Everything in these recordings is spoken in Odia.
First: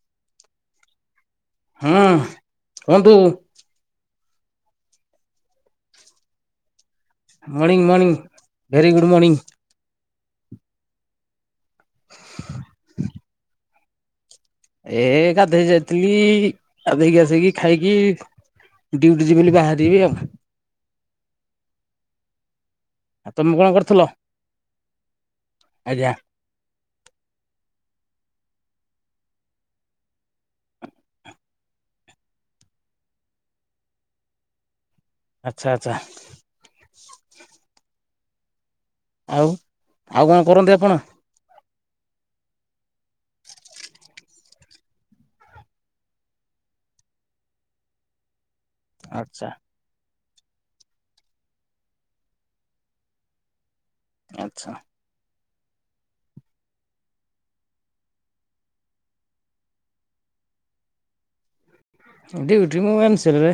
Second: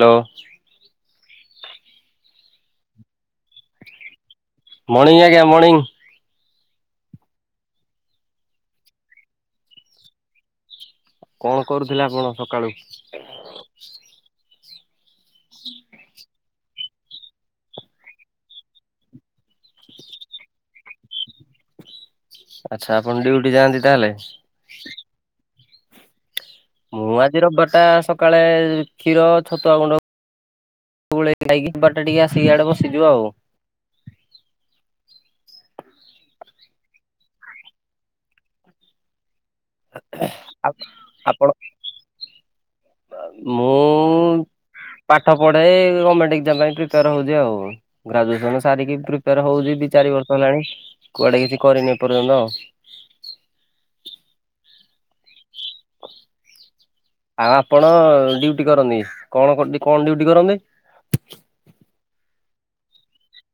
ହ୍ୟାଲୋ। ହୁଁ କୁହନ୍ତୁ। ମର୍ନିଂ ଆଜ୍ଞା morning morning morning very good morning. କଣ କରୁଥିଲେ ଆପଣ ସକାଳୁ ହ ଏ-ଏ-ଏ-ଏ ଗାଧେଇ ଯାଇଥିଲି-ଇ-ଇ-ଇ। ଗାଧେଇକି ଆସିକି ଖାଇକି-ଇ-ଇ-ଇ ଡ୍ୟୁଟି ଯିବି ବୋଲି ବାହାରିବି ଆଉ। ଆଛା ଆପଣ ଆଉ ତମେ ଡିଉଟି କଣ ଯାଆନ୍ତି କରୁଥିଲ? ତାହେଲେ? ଆଜ୍ଞା। ମୁଁ ଆଜି ରିବିବାର ଟା ସକାଳେ-ଏ-ଏ କ୍ଷୀର ଛତୁଆ ଗୁଣ୍ଡ ପୁଳେ ଖାଇକି [unintelligible] ଟିକେ ଆସିକି ଆଡେ ବସିଯିବା ଆଉ। ଆଚ୍ଛା ଆଚ୍ଛା। ଆଉ ଆଉ କଣ ଆ କରନ୍ତି ଆପଣ ଆପଣ ମୁଁ-ଉ-ଉ-ଉ ପାଠ ପଢେ-ଏ-ଏ-ଏ ଏ ଗଭର୍ଣମେଣ୍ଟ ଏକ୍ଜାମ ପାଇଁ ପ୍ରିପେୟାର ହଉଛି ଆଉ ଗ୍ରାଜୁଏସନ ସାରିକି ପ୍ରିପେୟାର ଆଚ୍ଛା ହଉଛି ଦି ଚାରି ବର୍ଷ ହେଲାଣି କୁଆଡେ କିଛି କରିନି ଏପର୍ଯ୍ୟନ୍ତ। ଆଚ୍ଛା। ଆ ଆପଣ-ଅ-ଅ-ଅ ଡ୍ୟୁଟି କରନ୍ତି, କଣ କ କଣ ଡିଉଟି କରନ୍ତି? ଡିଉଟି ମୁ ଏମ୍ ସି ଲ ରେ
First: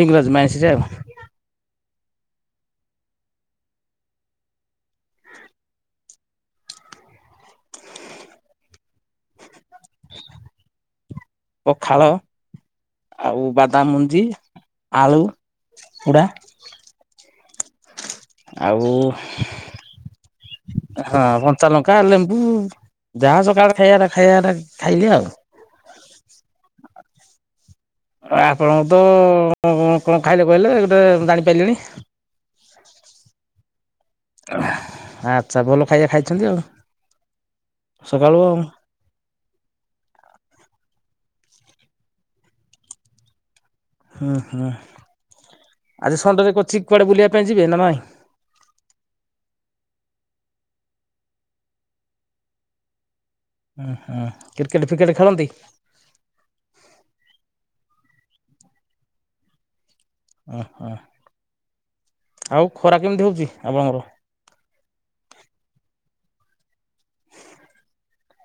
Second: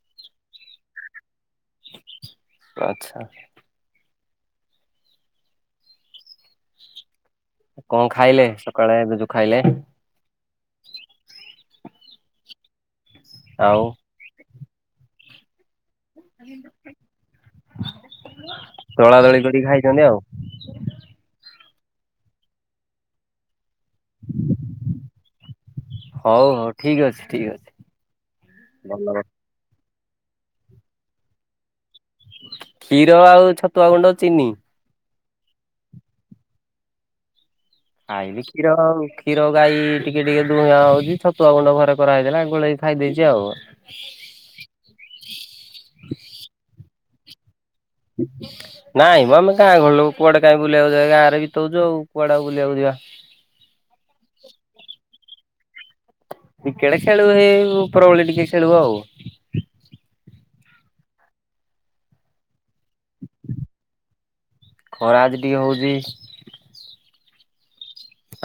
ଲିଙ୍କରାଜ ମାଇନ୍ସିରେ ଆଉ। ଆଚ୍ଛା। କଣ ଖାଇଲେ ସକାଳେ ଏବେ ଯୋଉ ଖାଇଲେ? ପଖାଳ ଆଉ ବାଦାମମୁଞ୍ଜି, ଆଳୁ ପୁଡ଼ା। ଆଉ ଦଳା ଦଳି କରିକି ଖାଇଛନ୍ତି ଆଉ। ହଁ କଞ୍ଚାଲଙ୍କା, ଲେମ୍ବୁ-ଉ-ଉ ଯାହା ସକାଳ ଖାଇଆଟା ଖାଇଆଟା ଖାଇବି ଆଉ। ହଉ ହଉ ଠିକ୍ ଅଛି ଠିକ୍ ଅଛି। ଆପଣଙ୍କୁ ଭଲ କଥା। ତ-ଅ-ଅ-ଅ କଣ ଖାଇଲେ କହିଲେ ଗୋଟେ ଜାଣିପାରିଲିନି? କ୍ଷୀର ଆଉ ଛତ୍ ଉଆ ଗୁଣ୍ଡ ଚିନି। ଆଚ୍ଛା ଭଲ ଖାଇବା ଖାଇଛନ୍ତି ଆଉ। ଖାଇନି କ୍ଷୀର ଆଉ। କ୍ଷୀର ଗାଇ-ଇ-ଇ ଟିକେ ଟିକେ ଦୁଆ ହଉଛି ଛତୁଆ ଗୁଣ୍ଡ ଘରେ କରାହେଇଥିଲା ଗୋଳେଇ ଖାଇ ଦେଇଛି ଆଉ। ହୁଁ ହୁଁ ଆଜି ସଣ୍ଡେରେ କୋଚିକ୍ କୁଆଡେ ବୁଲିବା ପାଇଁ ଯିବେ ନା ନାଇଁ? ହ ନାଇଁ ମ ଆମେ ଗାଁ ଗହଳି ଲୋକ କୁଆଡେ କାଇଁ ବୁଲିବାକୁ ଯାଏ ଗାଁ ରେ ବିତଉଛୁ ଆଉ କୁଆଡେ ଆଉ ବୁଲିବାକୁ ଯିବା। ଉଁ ହୁଁ କ୍ରିକେଟ ଫ୍ରିକେଟ ଖେଳନ୍ତି? କ୍ରିକେଟ ଖେଳୁ ହେ ଉପରବୋଳି ଟିକେ ଖେଳୁ ଆଉ। ଉଁ ହୁଁ ଆଉ ଖରା କେମିତି ହୋଉଛି ଆପଣଙ୍କର? ଖରା ଆଜି ଟିକେ ହଉଛି।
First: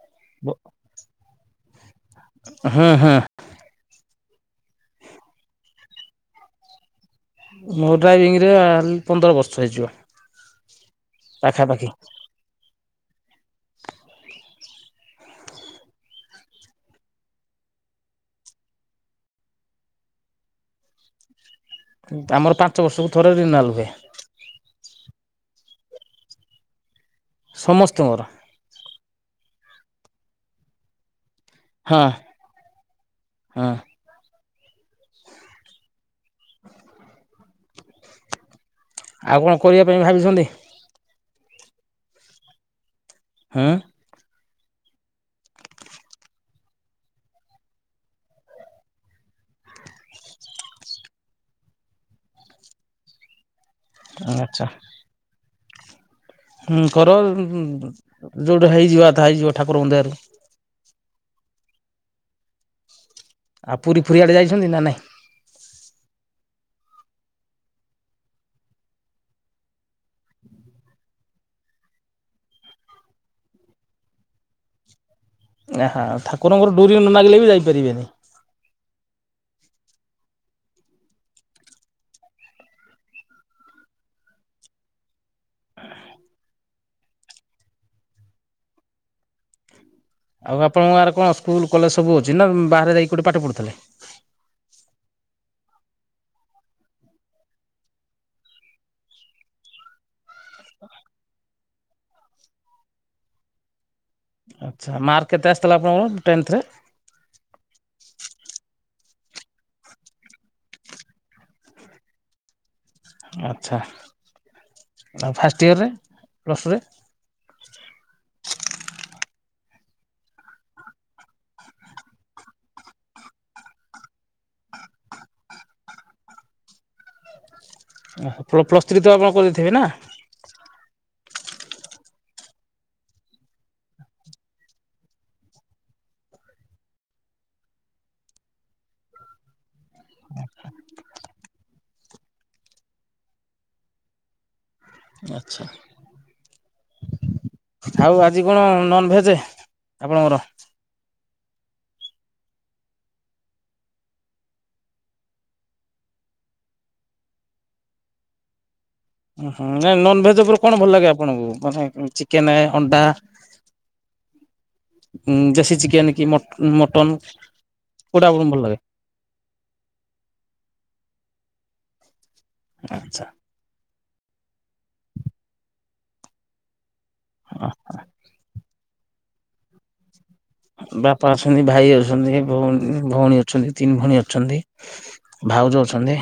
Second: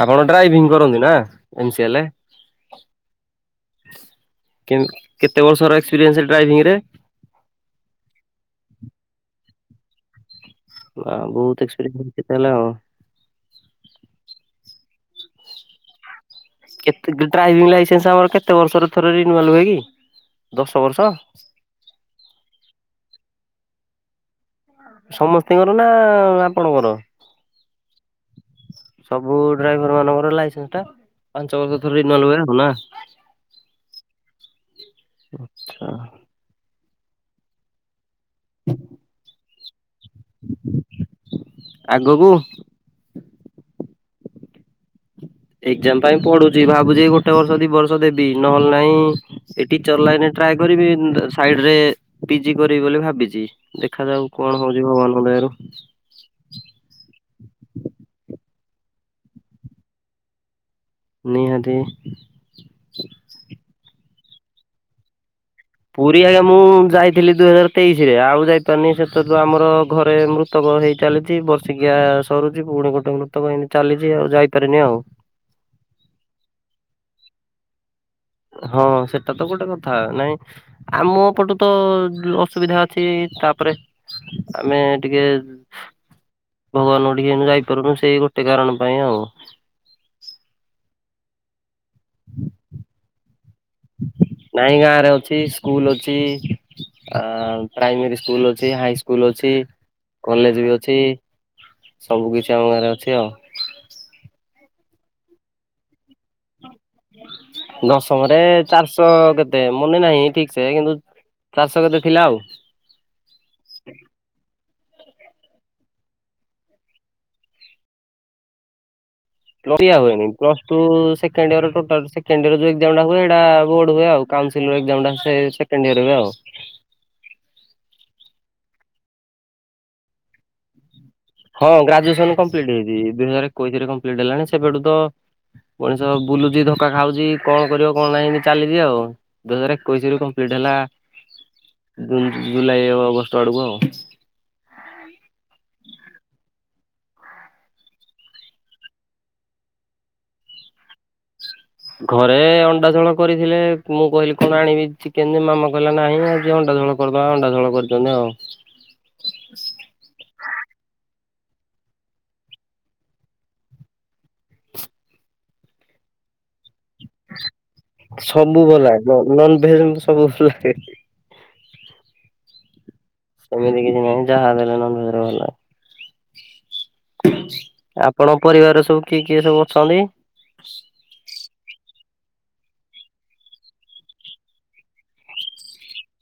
ଆପଣ ଡ୍ରାଇଭିଂ କରନ୍ତି ନା ଏମ ସି ଏଲ? ହୁଁ ହୁଁ। କେ କେତେ ବର୍ଷର ଏକ୍ସପେରିଏନ୍ସ ଡ୍ରାଇଭିଂରେ? ମୋ ଡ୍ରାଇଭିଂରେ [unintelligible] ପନ୍ଦର ବର୍ଷ ହେଇଯିବ। ଆ ବୋହୁତ ପାଖାପାଖି ଏକ୍ସପେରିଏନ୍ସ ଅଛି ତାହେଲେ ଆଉ। କେତେ ଡ୍ରାଇଭିଂ ଲାଇସେନ୍ସ ଆମର କେତେ ବର୍ଷରେ ଥରେ ରିନୁଆଲ ହୁଏ କି ଦଶ ବର୍ଷ? ଆମର ପାଞ୍ଚ ବର୍ଷକୁ ଥରେ ରେନୁଆଲ ହୁଏ। ସମସ୍ତିଙ୍କର ନା ଆପଣଙ୍କର? ସମସ୍ତିଙ୍କର। ସବୁ ଡ୍ରାଇଭର ମାନଙ୍କର ଲାଇସେନ୍ସଟା ପାଞ୍ଚ ବର୍ଷରେ ଥରେ ହୁଏ ଆଉ ନା? ହୁଁ। [unintelligible] ଆଚ୍ଛା। ଆଉ କଣ କରିବା ପାଇଁ ଭାବିଛନ୍ତି? ଆଗକୁ? ହୁଁ? ଏଗ୍ଜାମ ପାଇଁ ପଢ଼ୁଛି ଭାବୁଛି ଗୋଟେ ବର୍ଷ ଦି ବର୍ଷ ଦେବି ନହେଲେ ନାହିଁ ଏଇ ଟିଚର୍ ଲାଇନ ଟ୍ରାଏ କରିବି ସାଇଡରେ ପିଜି କରିବି ବୋଲି ଭାବିଛି। ଦେଖାଯାଉ କଣ ଆଚ୍ଛା ହୋଉଛି ଭଗବାନଙ୍କ ଦୟାରୁ। ହୁଁ କର ଯୋଉଟା ହେଇଯିବ କଥା ହେଇଯିବ ଠାକୁରଙ୍କ ଦୟାରୁ। ନିହାତି। ଆ ପୁରୀ ଫୁରି ଆଡ଼େ ଯାଇଛନ୍ତି ନା ନାଇଁ? ପୁରୀ ଆଜ୍ଞା ମୁଁ ଯାଇଥିଲି ଦୁଇ ହଜାର ତେଇଶିରେ ଆଉ ଯାଇ ପାରିନି ସେତେବେଳ ଆମର ଘରେ ମୃ ମୃତବ ହେଇ ଚାଲିଛି ବର୍ଷିକିଆ ସରୁଛି ପୁଣି ଗୋଟେ ମୃତବ ହେନ୍ତୀ ଚାଲିଛି ଆଉ ଯାଇପାରିନି ଆଉ। ଆ ହା ଠାକୁରଙ୍କର ଡୋରି ନ ଲାଗିଲେ ବି ଯାଇ ପାରିବେନି। ହଁ ସେଟା ତ ଗୋଟେ କଥା ନାଇଁ ଆମ ପଟୁ ତ ଅସୁବିଧା ଅଛି ତାପରେ ଆମେ ଟିକେ ଭଗବାନ କତିକି ଆମେ ଯାଇପାରୁନୁ ସେଇ ଗୋଟେ କାରଣ ପାଇଁ ଆଉ। ଆଉ ଆପଣଙ୍କ ଗାଁରେ କଣ ସ୍କୁଲ କଲେଜ ସବୁ ଅଛି ନା ବାହାରେ ଯାଇକି ଗୋଟେ ପାଠ ପଢ଼ୁଥିଲେ? ନାଇଁ ଗାଁରେ ଅଛି ସ୍କୁଲ ଅଛି। ଆ ପ୍ରାଇମେରୀ ସ୍କୁଲ ଅଛି ହାଇ ସ୍କୁଲ ଅଛି। କଲେଜ ବି ଅଛି ସବୁ କିଛି ଆମ ଗାଁରେ ଅଛି ଆଉ। ଆଚ୍ଛା ମାର୍କ କେତେ ଆସିଥିଲା ଆପଣଙ୍କର ଟେନ୍ଥରେ? ଦଶମରେ ଚାରିଶହ କେତେ ମନେ ନାହିଁ ଠିକ ସେ କିନ୍ତୁ ଚାରିସ କେତେ ଥିଲା ଆଉ। ଆଚ୍ଛା ଆଉ ଫାଷ୍ଟ ଇୟରରେ ପ୍ଲସ୍ ଟୁରେ? [unintelligible] Plus two second year total second year ଯୋଉ ଏଗ୍ଜାମ ଟା ହୁଏ ସେଟା ବୋର୍ଡ ହୁଏ ଆଉ। କାଉନସିଲ ଏଗ୍ଜାମଟା ସେ-ସେକେଣ୍ଡ ଇଅର ହୁଏ ଆଉ। ଅହ ପ୍ଲ-ପ୍ଲସ୍ ଥ୍ରୀ ତ ଆପଣ କରିଥିବେ ନା? ହଁ ଗ୍ରାଜୁଏସନ କମ୍ପ୍ଲିଟ୍ ହେଇଛି ଦୁଇ ହଜାର ଏକୋଇଶରେ କମ୍ପ୍ଲିଟ୍ ହେଲାଣି ସେବେଠୁ ତ ମଣିଷ ବୁଲୁଛି ଧୋକ୍କା ଖାଉଚି କଣ କରିବ କଣ ନାହିଁ ଚାଲିଚିଆଉ [unintelligible] ବୁଝିଲୁ କମ୍ପ୍ଲିଟ୍ ହେଲା ଜୁନ୍ ଜୁଲାଇ ଅଗଷ୍ଟ ଆଡ଼କୁ ଆଉ। ଆଚ୍ଛା। ଆଉ ଆଜି କଣ ନନ୍ଭେଯେ ଆପଣଙ୍କର? ଘରେ ଅଣ୍ଡା ଝୋଳ କରିଥିଲେ ମୁଁ କହିଲି କଣ ଆଣିବି ଚିକେନ ମାମା କହିଲା ନାହିଁ ଆଜି ଅଣ୍ଡାଝୋଳ କରିଦବା ଅଣ୍ଡା ଝୋଳ କରିଚନ୍ତି ଆଉ। ହୁଁ ନଁ ନନଭେଜ ଉପରେ କଣ ଭଲ ଲାଗେ ଆପଣଙ୍କୁ ମାନେ ଚିକେନେ ଅଣ୍ଡା ଉଁ ଦେଶୀ ଚିକେନ୍ କି ମ ସବୁ ଭଲ ନନ ଭେଜ ସବୁ ଭଲ ଲାଗେ। ଆଚ୍ଛା। ସେମିତି କିଛି ନାହିଁ ଯାହା ଦେଲେ ନନ୍ଭେଜ୍ ରେ ଭଲ। ଆପଣଙ୍କ ପରିବାର ସବୁ କିଏ କିଏ ସବୁ ଅଛନ୍ତି? ବାପା ଅଛନ୍ତି ଭାଇ ଅଛନ୍ତି ଭଉଣୀ- ଭଉଣୀ ଅଛନ୍ତି ତିନି ଭଉଣୀ ଅଛନ୍ତି। ଭାଉଜ ଅଛନ୍ତି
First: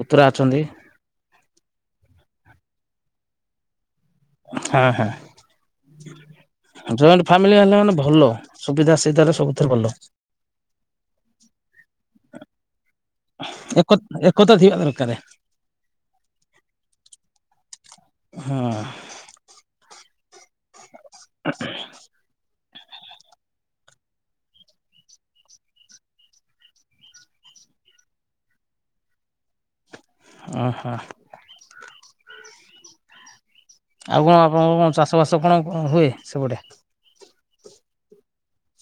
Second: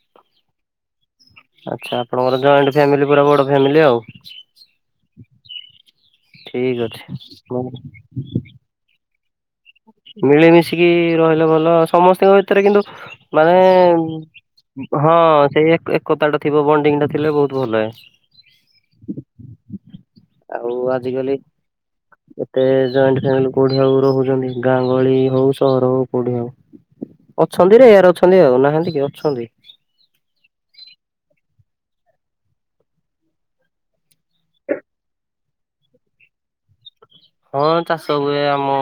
ପୁତୁରା ଅଛନ୍ତି। ଆଚ୍ଛା ଆପଣଙ୍କର ଜଏଣ୍ଟ ଫ୍ୟାମିଲି ପୁରା ବଡ ଫ୍ୟାମିଲି ଆଉ। ହଁ ହଁ ଠିକ ଅଛି। ଜଏଣ୍ଟ ଫାମିଲି ମୁଁ ହେଲେ ମାନେ ଭଲ। ସୁବିଧା ସେଧରେ ସବୁଥିରେ ଭଲ। ମିଳିମିଶିକି ରହିଲେ ଭଲ ସମସ୍ତଙ୍କ ଭିତରେ କିନ୍ତୁ ମାନେ ଏକ ଏକତା ଥିବା ଦରକାର। ହଁ ସେଇ ଏକ-ଏକତା ଟା ଥିବ ବଣ୍ଡିଙ୍ଗ ଟା ଥିଲେ ବହୁତ ଭଲ ଲାଗେ। ହଁ। ଆଉ ଆଜିକାଲି ଏତେ ଜଏଣ୍ଟ ଫାମିଲ କୋଉଠୀ ଆଉ ରହୁଚନ୍ତି ଗାଁ ଗହଳି ହଉ ସହର ହଉ କୋଉଠି ହଉ ଅଛନ୍ତିରେ ୟାର ଅଛନ୍ତି ଆଉ ନାହାନ୍ତି କି ଅଛନ୍ତି। ହ ହ। ଆଉ କଣ ଆପଣଙ୍କ କଣ ଚାଷବାସ କଣ ହୁ-ହୁଏ ସେପେଟେ? ହଁ ଚାଷ ହୁଏ ଆମ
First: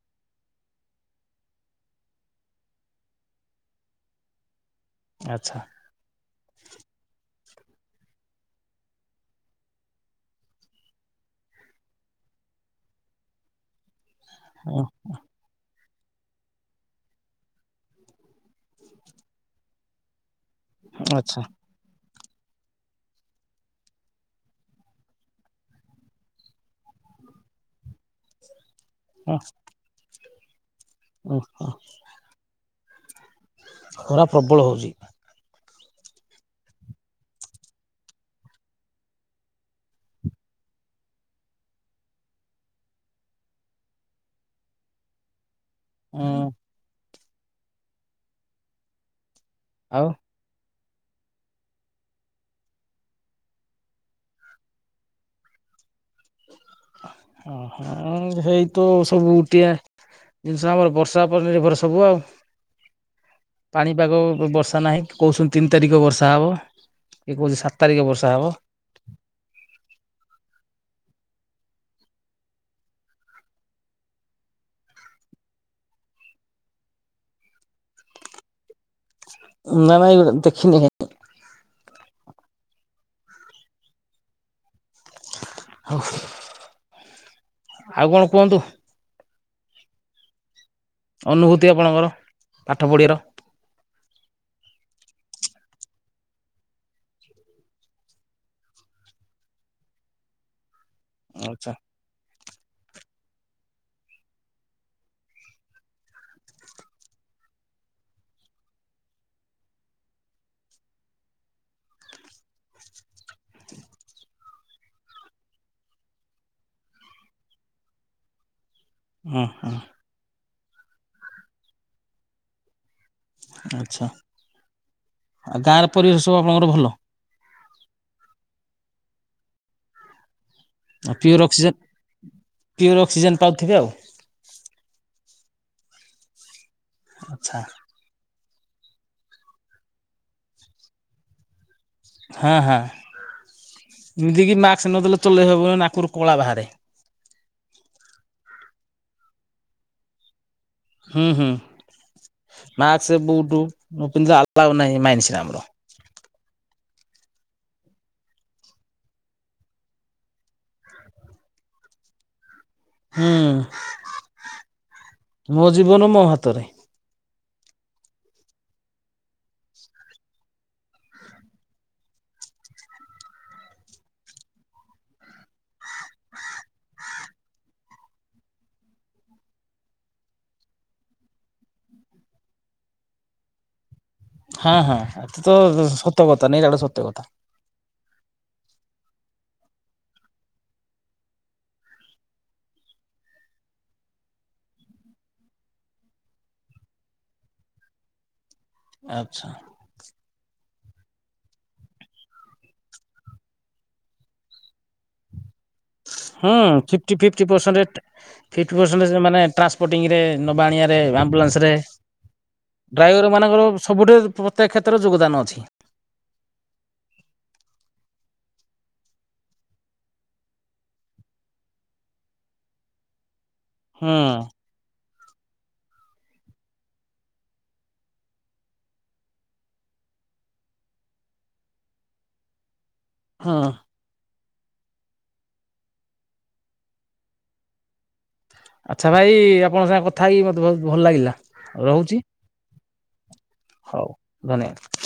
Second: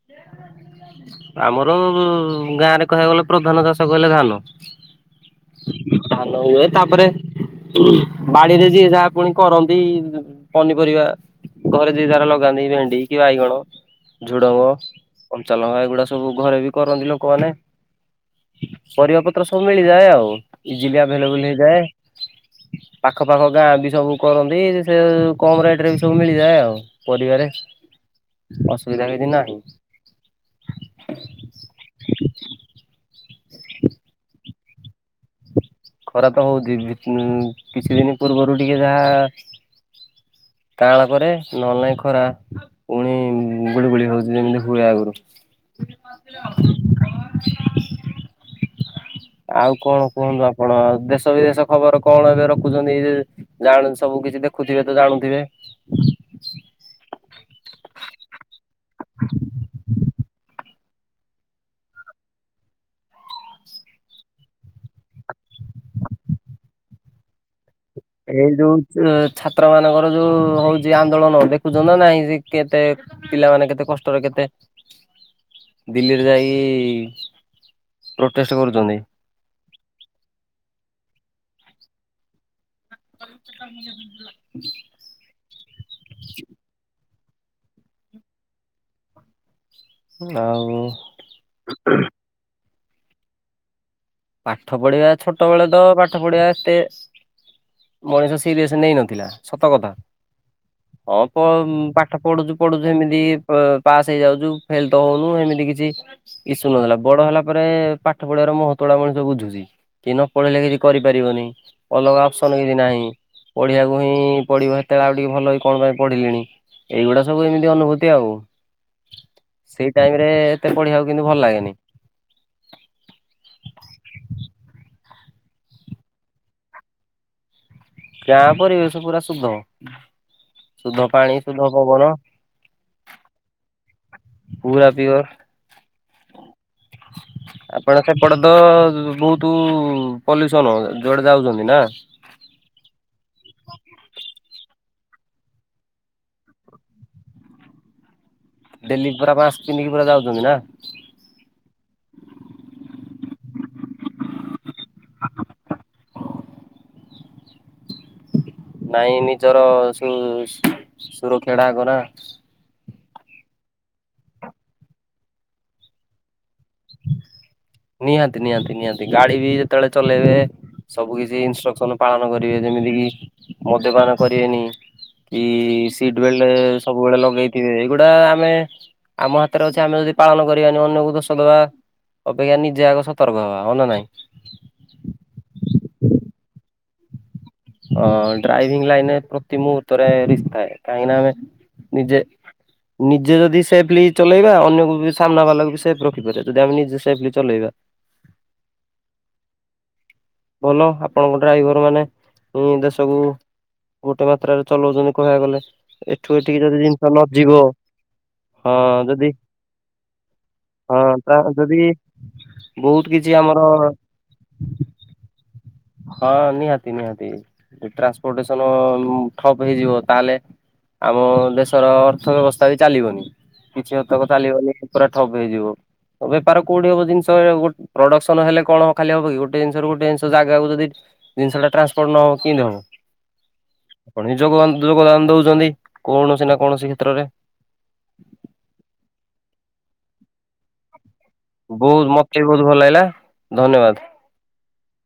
[inaudible] ଆମର ଗାଁରେ କହିବାକୁ ଗଲେ ପ୍ରଧାନ ଚାଷ କହିଲେ ଧାନ। ଆଚ୍ଛା। ଧାନ ହୁଏ ତାପରେ ବାଡିରେ ଯିଏ ଯାହା ପୁଣି କରନ୍ତି ପନିପରିବା ଘରେ ଯିଏ ଯାର ଲଗାନ୍ତି ଭେଣ୍ଡି କି ବାଇଗଣ ଝୁଡଙ୍ଗ [unintelligible] କଞ୍ଚା ଲଙ୍କା ଏଗୁଡା ସବୁ ଘରେ ବି କରନ୍ତି ଲୋକମାନେ। ପରିବା ପତ୍ର ସବୁ ମିଳିଯାଏ ଆଉ ଇଜିଲି ଆଚ୍ଛା ଆଭେଲେବୁଲ୍ ହେଇଯାଏ। ପାଖ ପାାଖ ଗାଁ ବି ସବୁ କରନ୍ତି ସେ କମ୍ ରେଟ୍ ରେ ବି ସବୁ ମିଳିଯାଏ ଆଉ। ପରିବାରେ ଅସୁବିଧା କିିଛି ନାହିଁ। ଓ ହ [unintelligible] [unintelligible] ଖରା ପ୍ରବଳ ହଉଜି। ଖରା ତ ହଉଚି [unintelligible] କିଛି ଦିନ ପୂର୍ବରୁ ଟିକେ ଯାହା କାଳ କରେ ନ ହେଲେ ନାହିଁ ଖରା ପୁଣି ଗୁଳିଗୁଳି ହଉଜି ଯେମିତି ହୁଏ ଆଗୁରୁ। ଉଁ। ଆଉ କଣ କୁହନ୍ତୁ ଆ ଆପଣ ଦେଶ ବିଦେଶ ଖବର କଣ ଏବେ ରଖୁଛନ୍ତି ଜାଣୁ ସବୁ କିଛି ଦେଖୁଥିବେ ତ ଜାଣୁଥିବେ? ହ ହଁ ହେଇତ ସବୁ ଉଟିଆ। ଜିନିଷ ଆମର ବର୍ଷା ଉପରେ ନିର୍ଭର ସବୁ ଆଉ। ପାଣିପାଗ ବର୍ଷା ନାହିଁ କି କହୁଛନ୍ତି ତିନି ତାରିଖ ବର୍ଷା ହବ, କିଏ କହୁଛି ସାତ ତାରିଖ ବର୍ଷା ହବ? ଉ ଛାତ୍ରମାନଙ୍କର ଯୋଉ ହଉଛି ଆନ୍ଦୋଳନ ଦେଖୁଛନ୍ତି ନା ନାଇଁ ଯେ କେତେ ପିଲାମାନେ କେତେ କଷ୍ଟରେ କେତେ ଦିଲ୍ଲୀରେ ଯାଇକି ପ୍ରୋଟେଷ୍ଟ କରୁଛନ୍ତି। ନାଁ ଭାଇ ଦେଖିନି କାଇଁ? [unintelligible] ହଉ ଆଉ କଣ କୁହନ୍ତୁ? ନା ଆଉ ଅନୁଭୂତି ଆପଣଙ୍କର ପାଠ ପଢ଼ିବାର? ପାଠ ପଢ଼ିବା ଛୋଟ ବେଳେ ତ ପାଠ ପଢ଼ିବା ଏତେ ମଣିଷ ସିରିଏସ୍ ନେଇ ନଥିଲା ସତ କଥା, ଅଳପ ଆଚ୍ଛା। ଉଁ ପା ଠ ପଢୁଛୁ ପଢୁଛୁ ହେମିତି ପ୍ ପାସ୍ ହେଇଯାଉଛୁ ଫେଲ୍ ତ ହଉନୁ ହେମିତି କିଛି ଇଶୁ ନ ଥିଲା ବଡ ହେଲା ପରେ ପାଠ ପଢିବାର ମହତ ପତଳା ମଣିଷ ବୁଝୁଛି, କି ନ ପଢ଼ିଲେ କିଛି କରିପାରିବନି, ଅଲଗା ଅପସନ୍ କିଛି ନାହିଁ। ପଢ଼ିଆକୁ ହିଁ ପଢ଼ିବା ହେତେବେଳେ ଆଉ ଟିକେ ଭଲ ହେଇ କଣ ପାଇଁ ପଢିଲିଣି? ଏଇଗୁଡା ସବୁ ଏମିତି ଅନୁଭୂତି ଆଉ। ହୁଁ, ହୁଁ। ଟାଇମରେ ଏତେ ପଢ଼ିବାକୁ କିନ୍ତୁ ଭଲ ଲାଗେନି? ଆଚ୍ଛା, ଆଉ ଗାଁର ପରିବେଶ ସବୁ ଆପଣଙ୍କର ଭଲ? ଗାଁ ପରିିବେଶ ପୁରା ସୁଦ୍ଧ। ଆଉ ପିଓର ଅକ୍ସିଜେନ୍, ପିଓର ଅକ୍ସିଜେନ୍ ପାଉଥିବେ ଆଉ। ପୁରା ପିଓର। ଆଚ୍ଛା। ଆପଣ ସେପଟେ ତ ବହୁତ ପଲ୍ୟୁସନ ଯୁଆଡେ ଯାଉଛନ୍ତି ନା? ହାଁ, ହାଁ, ଏମିତିକିି ମାସ୍କ ନଦେଲେ ଚଲେଇହବନି ନାକରୁ କଳା ବାହାରେ। ଡେଲି ପୁରା ମାସ୍କ ପିନ୍ଧିକି ପୁରା ଯାଉଛନ୍ତି ନା? ହୁଁ ହୁଁ, ମାସ୍କ ବୁଟ୍ ନ ପିନ୍ଧିଲେ ଆଲାଉ ନାହିଁ ମାଇନ୍ସରେ ଆମର। ନାଇଁ ନିଜର ସୁ ସୁ ସୁରକ୍ଷାଟା ଆଗନା? ହୁଁ, ମୋ ଜୀବନ ମୋ ହାତରେ। ନିହାତି, ନିହାତି, ନିହାତି ଗାଡ଼ି ବି ଯେତଳେ ଚଲେଇବେ ସବୁ କିଛି ଇନଷ୍ଟ୍ରକ୍ସନ ପାଳନ କରିବେ ଯେମିତି କି ମଦ୍ୟପାନ କରିବେନି କି ସିଟ୍ ବେଲ୍ଟ ସବୁବେଳେ ଲଗେଇଥିବେ ଏଇଗୁଡା ଆମେ ଆମ ହାତରେ ଅଛି ଆମେ ଯଦି ପାଳନ କରିବାନି ଅନ୍ୟକୁ ଦୋଷ ସଦବା, ଅପେକ୍ଷା ନିଜେ ଆଗ ସତର୍କ ହବା ହଁ ନା ନାଇଁ। ହଁ ହଁ ଏତେ ତ ସତ୍ୟ କଥା ନିରାଟ ସତ୍ୟ କଥା ଅ ଡ୍ରାଇଭିଂ ଲାଇନନେ ପ୍ରତି ମୁହୂର୍ତ୍ତରେ ରିସ୍କ ଥାଏ, କାହିଁକି ନାଁ ଆମେ ନିଜେ ନିଜେ ଯଦି ସେଫଲି ଚଲେଇବା ଅନ୍ୟକୁ ବି ସାମ୍ନା ବାଲାକୁ ବି ସେଫ୍ ରଖିପାରିବା, ଯଦି ଆମେ ନିଜେ ସେଫଲି ଚଲେଇବା। ଆଚ୍ଛା। ଭଲ ଆପଣଙ୍କ ଡ୍ରାଇଭର ମାନେ ଉଁ ଦେଶକୁ ଗୋଟେ ମାତ୍ରାରେ ଚଲଉଛନ୍ତି କହିବାକୁ ଗଲେ। ଏଠୁ ହୁଁ ଏଠିକି ଯଦି ଜିନିଷ ଫିଫ୍ଟି ନ ଫିପ୍ଟି ଯିବ ପର୍ସଣ୍ଟରେଟ, ହଁ ଫିପ୍ଥ ପର୍ସଣ୍ଟରେଜରେ ଯଦି ମାନେ ଟ୍ରାନ୍ସପୋର୍ଟ। ମିତିଂରେ ନବା ଆଣିବାରେ ହଁ ତା ଆମ୍ବୁଲାନ୍ସରେ ଯଦି ବହୁତ କିଛି ଡ୍ରାଇଭର ଆମର ମାନଙ୍କର ସବୁଠାରୁ ପ୍ରତ୍ୟକ କ୍ଷେତ୍ରରେ ଯୋଗଦାନ ଅଛି। ହଁ ନିହାତି ନିହାତି ଟ୍ରାନ୍ସପୋଟସନ ଠପ ହେଇଯିବ, ତାହେଲେ ଆମ ଦେଶର ଅର୍ଥ ବ୍ୟବସ୍ଥା ବି ଚାଲିବନି କିଛି ହୁଁ ହତକ ଚାଲିବନି। ପୁରା ଠପ ହେଇଯିବ। ବେପାର କୋଉଠି ହବ ଜିନିଷ ଗୋ ପ୍ରଡକ୍ସନ ହେଲେ କଣ ଖାଲି ହବ କି ଗୋଟେ ଜିନିଷ ରୁ ଗୋଟେ ଜିନିଷ ଯା ଏହାକୁ ଯଦି ଜିନିଷ ଟା ଟ୍ରାଂଶପୋର୍ଟ ନ ହେବ କେମିତି ହେବ। ହଁ ନିଜକୁ ଆ ଯୋଗଦାନ ଦଉଛନ୍ତି କୌଣସି ନା କୌଣସି କ୍ଷେତ୍ରରେ। ଆଚ୍ଛା ଭାଇ ଆପଣଙ୍କ ସାଙ୍ଗେ କଥା ହେଇ ମତେ ବହୁତ ଭଲ ଲାଗିଲା। ବହୁତ ରହୁଛି ମତେ ବି ବହୁତ ଭଲ ଲାଗିଲା ହଉ ଧନ୍ୟବାଦ। ଧନ୍ୟବାଦ।